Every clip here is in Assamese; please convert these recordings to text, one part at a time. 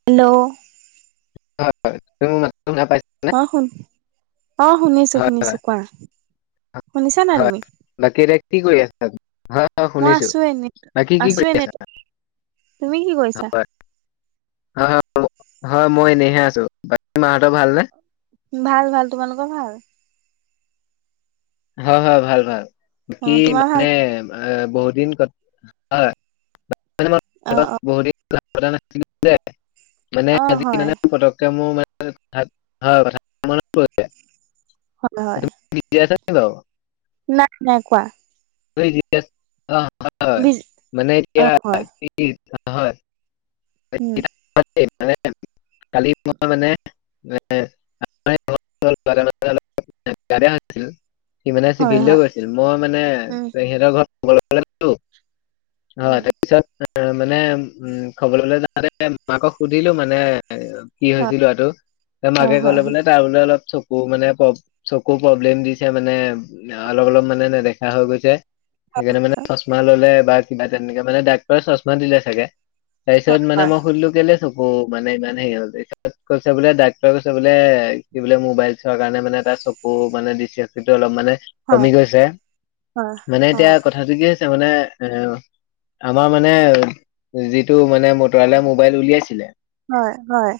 হেল্ল'? হয়। [unintelligible] [unintelligible] শুনা [unintelligible] অ', শুন অ', শুনিছো হয় শুনিছো কোৱা। শুনিছা নাই হয়, তুমি বাকি এতিয়া কি কৰি আছা? [unintelligible] হয়, মই শুনিছো আছো এনে বাকি কি আছো কৰি এনে আছা? তুমি কি কৰিছা? হয় [unintelligible] হয়, হয়। মই এনেইহে আছো, বাকী মাহঁতৰ ভালনে? ভাল, ভাল, তোমালোকৰ ভাল? হয়, হয়, ভাল ভাল। অ বাকি তোমাৰ ভাল মানে বহুত দিন [unintelligible] হয় অ অ [unintelligible] মানে অ হয় [unintelligible] পটকে মোৰ মানে [unintelligible] মনত [unintelligible] [unintelligible] [unintelligible] নাই নাই কোৱা। বিজ অ হয় [unintelligible] উম, [unintelligible] মানে কালি মই মানে [unintelligible] [unintelligible] সি মমানে হয় চিভিললে হয় গৈছিল মই মানে উম পেহীহঁতৰ ঘৰত [unintelligible] হয় উম তাৰপিছত মানে উম, থবলৈ যাওঁতে মাকক সুধিলো মানে কি হয় হৈছিল ল'ৰাটোৰ, মাকে হয় হয় ক'লে বোলে তাৰ বোলে অলপ চকু মানে চকু প্ৰব্লেম দিছে মানে অ অলপ অলপ মানে নেদেখা হৈ গৈছে। সেইকাৰণে মানে চশমা ল'লে বা কিবা তেনেকে মানে ডাক্তৰে চশমা দিলে ছাগে। তাৰ পিছত মানে হয় মই সুধিলোঁ কেলে চ উম, মানে মানে ইহঁতে। কৈছে বোলে ডাক্তৰে কৈছে বোলে সি বোলে মোবাইল চোৱাৰ কাৰণে মানে এটা চকু উম, মানে দৃষ্টিশক্তিটো অলপ মানে হয় কমি গৈছে। হয় মানে হয় এতিয়া হয় অ [unintelligible] কি হৈছে মানে এ আমাৰ মানে, যি টো মানে মটৰালা মোবাইল উলিয়াইছিলে হয়, হয়।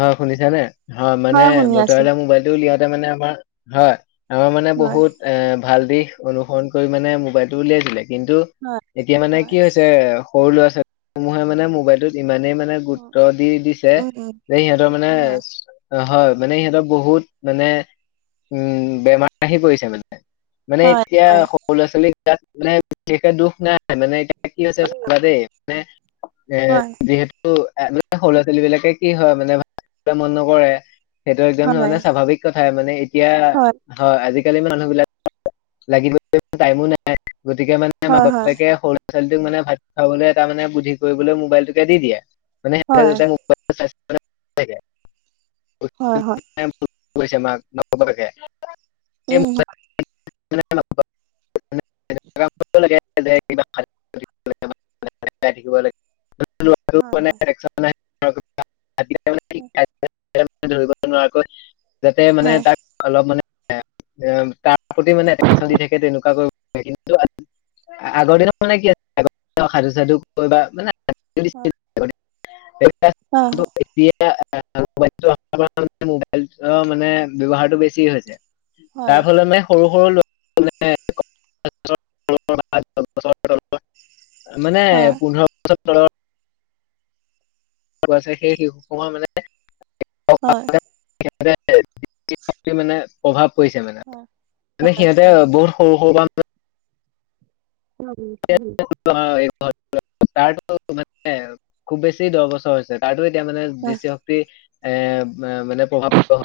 অ' শুনিছানে? হয় মানে শুনি আছো মটৰালা মোবাইলটো উলিয়াওতে মানে আমাৰ হয়। আমাৰ মানে হয় বহুত এ ভাল দিশ অনুসৰণ কৰি মানে মোবাইলটো উলিয়াইছিলে, কিন্তু হয় এতিয়া মানে হয় কি হৈছে সৰু ল'ৰা-ছোৱালী সমূহে মানে মোবাইলটোত ইমানেই মানে গুৰুত্ব উম দি দিছে, উম যে সিহঁতৰ মানে হয় হয়, মানে সিহঁতক বহুত মানে, উম, বেমাৰ আহি পৰিছে মানে। মানে হয় এতিয়া হয় সৰু ল'ৰা ছোৱালীৰ গাত মানে বিশেষকে দুখ নাই, মানে এতিয়া কি হৈছে হয় চাবা দেই। মানে, এ হয় যিহেতু তু এ মানে সৰু ল'ৰা-ছোৱালী বিলাকে কি হয় মানে ভা [unintelligible] মন নকৰে। সেইটো একদম হয় মানে স্বাভাৱিক কথাই মানে এতিয়া হয়। আজিকালি মানুহ বিলাক [unintelligible] লাগি [unintelligible] টাইমো নাই, গতিকে মানে হে মাক হয় হয় বাপেকে সৰু ল'ৰা ছোৱালীটোক মানে ভাত খাবলৈ এটা মানে বুদ্ধি কৰিবলৈ মোবাইলটোকে দি দিয়ে। মানে এটা হয় দুটা মোবাইল চাই [unintelligible] থাকে। হয়, হয়। [unintelligible] হৈছে মাক বাপেকে। উম [unintelligible] [unintelligible] [unintelligible] [unintelligible] হয় হয় ধৰিব নোৱাৰাকৈ। যাতে মানে হয় তাক অলপ মানে এ উম তাক সুধি মানে একচন দি থাকে তেনেকু হ'ব লাগে, কিন্তু আ- আগৰ দিনত মানে কি আছিল আগৰ সাধু চাধু কৈ বা মানে, হয় [unintelligible] [unintelligible] মোবাইলৰ মানে ব্যৱহাৰটো বেছি হৈছে। তাৰ হয় হয় ফলত মানে সৰু সৰু ল [unintelligible] হয় [unintelligible] হয় [unintelligible] [unintelligible] মানে প্ৰভাৱ পৰিছে মানে। হয় মানে হয় সিহঁতে হয় বহুত সৰু সৰু পৰা [unintelligible] এই তাৰ টো মানে, খুব বেছি দহ বছৰ হৈছে। তাৰ টো এতিয়া মানে হয় দৃষ্টিশক্তি এ ম-মানে প্ৰভাৱ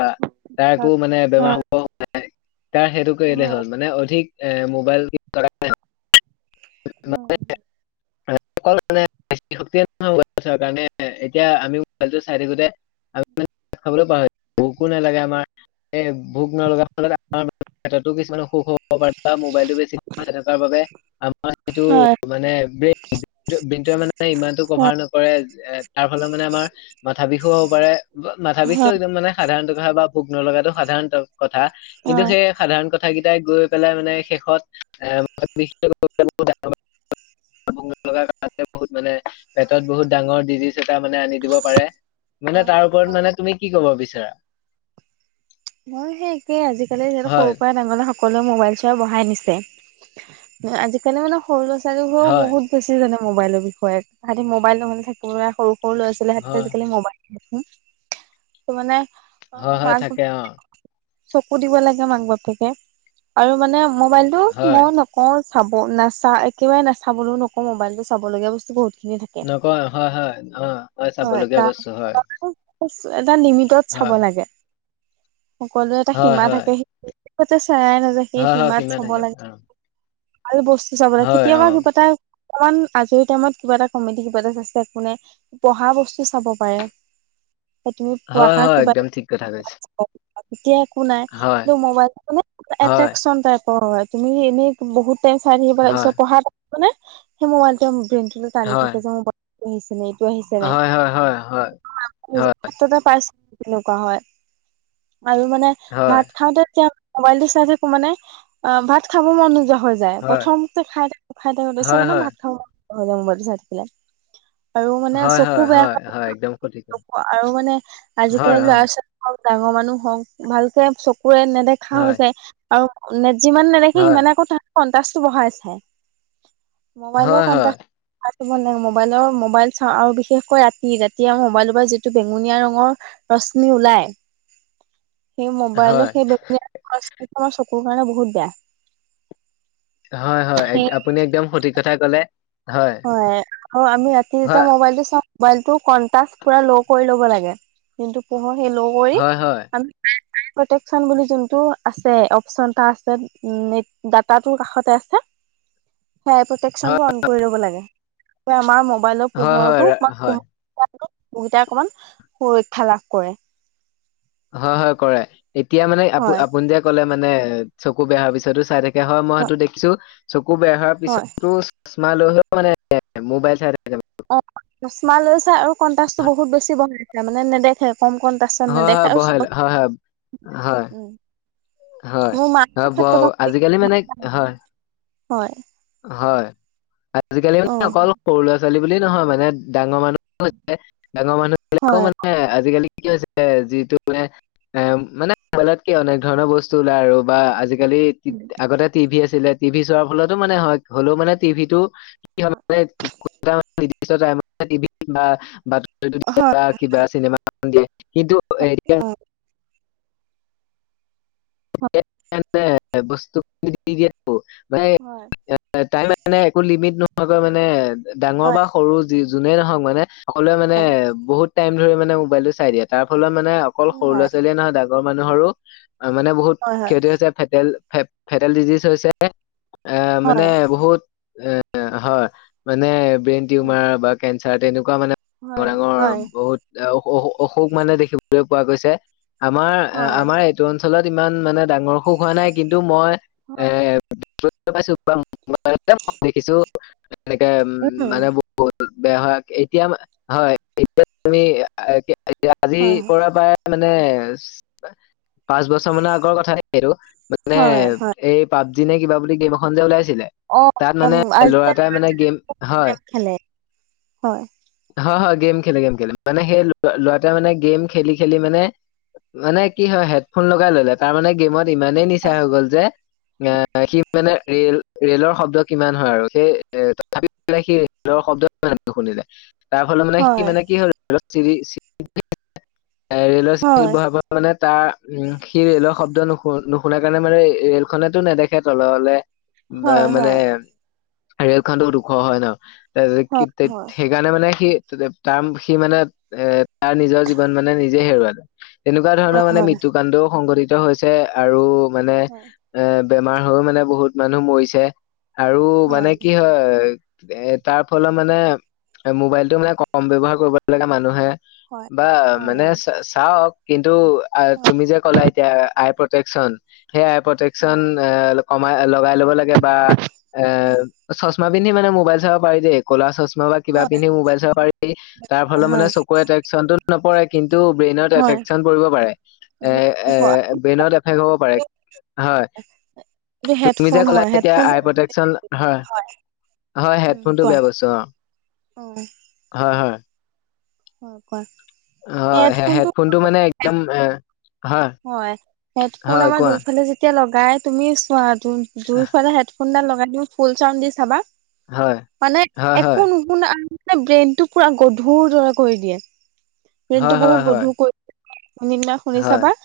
তাৰ আকৌ মানে হয় বেমাৰ হ তাৰ সেইটো কৰিলে হ'ল, মানে অধিক এ মোবাইল ইউজ কৰা কাৰণে উম। অকল মানে শক্তিয়ে [unintelligible] মোবাইলটো চোৱা কাৰণে। এতিয়া আমি মোবাইলটো চাই থাকোতে [unintelligible] খাবলৈও পাহৰো, ভোকো নালাগে আমাৰ। এই ভোক নলগা ফলত আমাৰ পেটতো কিছুমান অসুখ হ'ব পাৰে বা মোবাইলটো বেছি সময় চাই থকাৰ বাবে অ সেইটো মানে ব্ৰেইন ব্ৰেইনটোয়ে মানে ইমানটো কভাৰ নকৰে, এ তাৰ ফলত মানে আমাৰ মাথা বিষো হ'ব পাৰে। মাথা বিষটো হয় একদম মানে সাধাৰণত কথা বা ভোক নলগাতটো সাধাৰণ কথা কিন্তু হয় সেই সাধাৰণ কথা কেইটাই গৈ পেলাই মানে শেষত এ বিশ বহুত মানে পেটত বহুত ডাঙৰ ডিজিজ টা মানে আনি দিব পাৰে মানে হয় তাৰ ওপৰত মানে তুমি কি কব বিচাৰা। সেই একেই আজিকালি সিহঁত হয় পৰাই ডাঙৰলে সক সকলোৱ ম'বাইল চোৱা বহাই নিচে আজিকালি মানে সৰু ল'ৰা-ছোৱালীবোৰেও হয় বহুত বুছি জানে মোবাইলৰ বিষয়ে তাহাঁতি মোবাইল নহ'লে থাকিব লাগ সৰু সৰু লৰা ছোৱালী হাততে হয় আজিকালি ম'বাইল ত মানে অ হয় হয় মাক থাকে অ'। চকু দিব লাগে মাক বাপকে আৰু মানে মোবাইলটো হয় মই ন [unintelligible] একেবাৰে নাচাবলৈও নকওঁ, মোবাইলতো চাবলগীয়া বস্তু বহুত খিনি থাকে। নকয়, হয়, হয়, অ, হয়, চাবলগীয়া বস্তু হয়। এটা লিমিটত চাব হয় লাগে। সকলোৱে এটা হয় সীমা হয় থাকে, সেইতে চেৰাই নাযায়, সেই হয় হয় সীমাত সীমা চাব থাকে লাগে। অ ভাল বস্তু চাব লাগে, হয়, অ। কেতিয়াবা কিবা এটা অকমান আজৰি টাইমত কিবা এটা কমেডি কিবা চাইছে একো নাই। পঢ়া বস্তু চাব পাৰে, [unintelligible] হয়, পঢ়া হয়, কিবা একদম ঠিক কথা কৈছে। এতিয়া একো নাই, হয়, কিন্তু মোবাইল মানে হয়, এট্ৰেকচন টাইপৰ হয়, তুমি এনেই বহুত চাই থাকিবা, হয়, তাৰপিছত পঢ়া [unintelligible] সেই মোবাইল ব্ৰেইনটো টানি হয়, থাকে যে মোৰ আহি [unintelligible] নিজৰ হয়, হয়, হয়, হয়, হয়, ক্ষেত্ৰতে পাইছোঁ তেনেকুৱা হয়। আৰু মানে হয়, ভাত খাওঁতে এতিয়া মোবাইলটো চাই থাকো মানে অ, ভাত খাব মন যোৱা হৈ য য়, হয়, প্ৰথমতে খাই থাকো, খাই থাকো, হয়, তাৰপিছত হয়, মানে ভাত খাব মন নোযোৱা হৈ যায়, মোবাইলটো চাই থাকিলে। আৰু মানে হয়, চকু হয়, বেয়া হয়, হয়, একদম সঠিক কথা। [unintelligible] আৰু মানে হয়, আজিকালি হয়, ল'ৰা-ছোৱালী আৰু ডাঙৰ মানুহ হওক, ভালকে চকুৰে নেদেখা হৈ হয়, যায়। আৰু যিমান নেদেখি হয়, সিমানে আকৌ তাত [unintelligible] টো বঢ়াই চায়। মোবাইলো হয়, কন হয়, [unintelligible] মোবাইলৰ, মোবাইল চাওঁ আৰু বিশেষকৈ ৰাতি, যেতিয়া মোবাইলটোৰ পৰা যিটো বেঙুনীয়া ৰঙৰ ৰশ্মি ওলাই সেই মোবাইলৰ হয়, সেই [unintelligible] আমাৰ চকুৰ কাৰণে বহুত বেয়া। হয়, হয়, সেই আপুনি একদম সঠিক কথাই ক'লে। হয়, [unintelligible] আমি ৰাতি যেতিয়া হয়, মোবাইলটো চাওঁ মবাইলটো কণ্টাছ পুৰা ল' কৰি ল'ব লাগে, যোনটো পোহৰ সেই ল' কৰি হয়, হয়, আমি [unintelligible] প্ৰটেকচন বুলি যোনটো আছে, অপচন এটা আছে ডাটাটোৰ কাষতে আছে। [inaudible] সেয়া প্ৰটেকচন টো অন কৰি ল'ব লাগে, আমাৰ মোবাইলৰ হয়, হয়, পোহৰটো হয়, হয়। [unintelligible] অকমান সুৰক্ষা লাভ কৰে। হয়, হয়, কৰে। এতিয়া মানে আপ হয় আপুনি যে ক'লে মানে চকু বেয়া হোৱাৰ পিছতো চাই থা [unintelligible] হয়, মই সেইটো দেখিছো, চকু বেয়া হোৱাৰ হয় পিছতো চচমা লৈ হ'লেও মানে মোবাইল চাই থাকে। মানে। অ, চচমা লৈও চাই আৰু কণ্টাচটো বহুত বেছি বহাই দিয়ে, মানে নেদেখে কম-কম পাছত হয় নেদেখে হয় আৰু বহাই লয় হয় হয় হয় হয় হয় ব [unintelligible] উম। আজিকালি মানে হয় [unintelligible] হয়। হয়, আজিকালি অ মানে অকল সৰু ল'ৰা-ছোৱালী বুলি নহয় মানে, ডাঙৰ মানুহ হৈছে, ডাঙৰ মানুহবিলাকেও হয় মানে [unintelligible] আজিকালি কি হৈছে, যিটো মানে এ, মানে মোবাইলত কি অনেক ধৰণৰ বস্তু ওলায় আৰু, বা আজিকালি আগতে টিভি আছিলে, টিভি চোৱাৰ ফলতো হয়, হ'লেও মানে টিভিটো কি হয় হয় মানে [unintelligible] [unintelligible] অ হয়। [unintelligible] হয়। [unintelligible] একো লিমিট নোহোৱাকৈ মানে ডাঙৰ হয় বা সৰু যি যোনে নহওক মানে সকলোৱে মানে হয় বহুত টাইমলৈকে মোবাইলটো চাই দিয়ে তাৰ ফলত মানে অকল সৰু হয় লৰা ছোৱালীয়ে নহয় ডাঙৰ মানুহৰো মানে বহুত হয় হয় কি হৈছে ফে ফেডেল ডিজিজ হৈছে এ মানে হয় বহুত এ হয় মানে ব্ৰেইন টিউমাৰ বা কেঞ্চাৰ তেনেকুৱা মানে ডাঙৰ হয় ডাঙৰ হয় বহুত অহ অসুখ মানে দেখিবলৈ পোৱা গৈছে। আমাৰ হয় আমাৰ এইটো অঞ্চলত ইমান মানে ডাঙৰ অসুখ হোৱা নাই কিন্তু মই এ হয়। [unintelligible] দেখিছো এনেকে উম মানে [unintelligible] বহুত বেয়া হয় এতিয়া হয় এতিয়া তুমি আজিৰ হয়, পৰা প্ৰায় মানে পাঁচ বছৰ মানৰ আ গৰ কথা এইটো মানে হয়, হয়। এই পাবজি নে কিবা বুলি গেম এখন যে ওলাইছিলে অ', তাত মানে লৰা আৰ্জেণ্ট এটাই মানে গেম হয় গেম খেলে। হয়, হয় হয় গেম খেলে গেম খেলে মানে সেই ল'ৰাটোৱে মানে গেম খেলি খেলি মানে মানে কি হয় হেডফোন লগাই ললে তাৰমানে গেমত ইমানেই নিচা হয়, হৈ গ'ল যে। এ সি মানে ৰেল ৰেলৰ শব্দ কিমান হয় আৰু সেই তথাপিও সি ৰেলৰ শব্দ নুশুনিলে তাৰ ফলত মানে সি হয়, মানে কি হল ৰেলৰ চিৰি [unintelligible] ৰেলৰ চিৰি হয়, বহাব মানে তাৰ উম সি ৰেলৰ শব্দ নুশু নুশুনা কাৰণে মানে ৰেল খনেটো নেদেখে তললে মা হয়, মানে ৰেল খনটো ওখ হয় ন ত সি হয়, হয়, হয়, সেইকাৰণে মানে সি তাৰ সি মানে এ তাৰ নিজৰ জীৱন মানে নিজে হেৰুৱালে তেনেকুৱা ধৰণৰ মানে হয়। মৃত্যু কাণ্ডও সংঘটিত হৈছে আৰু মানে হয়, এ বেমাৰ হৈও মানে বহুত মানুহ মৰিছে আৰু মানে হয়, কি হয় এ তাৰ ফলত মানে মোবাইলটো মানে কম ব্যৱহাৰ কৰিব লাগে মানুহে হয় বা হয়, হয়, হয়, মানে চাওক কিন্তু তুমি যে ক'লা এতিয়া আই প্ৰটেকচন সেই আই প্ৰতেকচন হয়। এ কমাই লগাই ল'ব লাগে বা এ হয়, হয়, হয়, চশমা পিন্ধি মানে মোবাইল চাব পাৰি দে কলা চশমা বা কিবা পিন্ধি মোবাইল চাব পাৰিব তাৰ ফলত মানে চকুৰ এফেক্টচনতো নপৰে কিন্ত ব্ৰেইনত হয়, হয়। হয়। এফেক্টচন পৰিব পাৰে এ এ ব্ৰেইনত এফেক্ট হ'ব পাৰে হয়। তুমি যে হেডফোন ক'লা হয়, এতিয়া হেডফোনটো আই প্ৰতেকচন হয় হয় উম, হেডফোনটো কোৱা। বেয়া বস্তু অহ অ', হয় হয়। অহ কোৱা। হয় হেডফোনটো মানে একদম এ হয় হেডফোন হয় আমাৰ কোৱা দুইফালে যেতিয়া লগাই তুমি চোৱা আহ, দুইফালে হেড ফোনডাল লগাই দি তুমি ফুল চাউন দি চাবা হয় মানে হয়, হয়। একো নু শুনা ব্ৰেইনটো পুৰা গধুৰ দৰে কৰি দিয়ে হয়, ব্ৰেইনটো হয়, বহুত হয়। গধুৰ কৰি দিয়ে। এদিন শুনি হয়, চাবা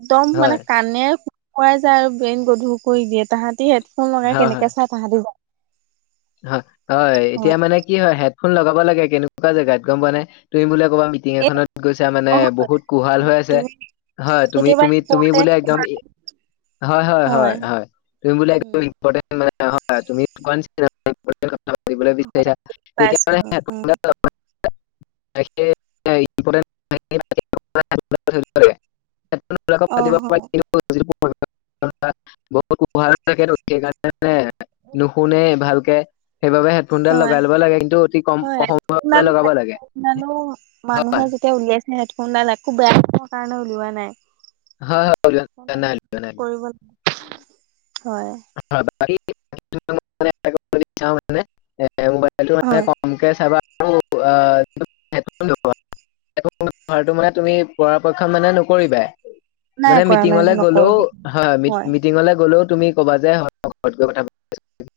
একদম মানে হয়। কাণেৰে শুমাই যায় আৰু ব্ৰেইন গধুৰ কৰি দিয়ে তাহাঁতি হেফোন লগাই হয়, হয়। কেনেকে চাই তাহাঁতি গম পাই হয় হয়, এতিয়া মানে কি হয় হেডফোন লগাব লাগে কেনেকুৱা জেগাত গম পোৱা নে, তুমি বোলে কৰ'বাত মিটিং এই এখনত গৈছা, মানে নহয় বহুত কোহাল হৈ আছে। তুমি হয় তুমি কেতিয়াবা তুমি তুমি বোলে ইম্পৰ্টেণ্ট একদম কিবা হয় হয় হয় হয় তুমি বোলে একদম উম ইমপৰটেন্ট [unintelligible] হয় তুমি হয় বিচাৰিছা তেতিয়া ত পাইছো উম [unintelligible] অ হয় [unintelligible] [unintelligible] সেইকাৰণে নুশুনে ভালকে সেইবাবে, হেডফোনডাল হয় লগাই ল'ব লাগে, কিন্তু অতি কম কৈ হয় সময় ইমান লগাব লাগে, হয়। এতিয়া উলিয়াইছেহে, হেফোনডাল একো বেয়া, সেইকাৰণে উলোৱা নাই। হয়, হেডফোনডালো হয়। কৰিব হয়। মানে মোবাইলটো হয় মানে [unintelligible] [unintelligible] তোমাৰটো মানে, তুমি পৰাপক্ষত মানে নকৰিবাই। নাই মানে কৰা নাই মিটিঙলে নকৰো গলেও, সেইটো হয়, হয়, মিটিঙলে গলেও তুমি ক'বা যে ঘৰত গৈ কথা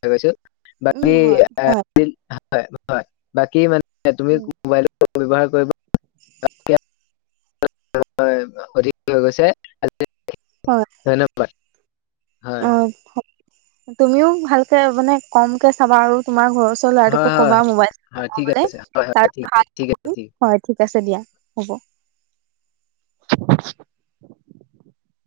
পাতিম। উম বাকী, হয় হয়, হয়, বাকী মানে [unintelligible] তুমি মোবাইল ব্যৱহাৰ কৰিব [unintelligible] [unintelligible] অধিক হৈ গৈছে, হয় ধন্যবাদ। হয় অ', হ তুমিও ভালকে মানে, কমকে চাবা আৰু তোমাৰ ঘৰছ [unintelligible] হয় ল'ৰাটোকো হয় কবা মোবাইল [unintelligible] হয় ঠিক আছে হয় হয় ঠিক আছে ঠিক আছে ঠিক ভাল আছে। হয়। ঠিক আছে দিয়া হ'ব।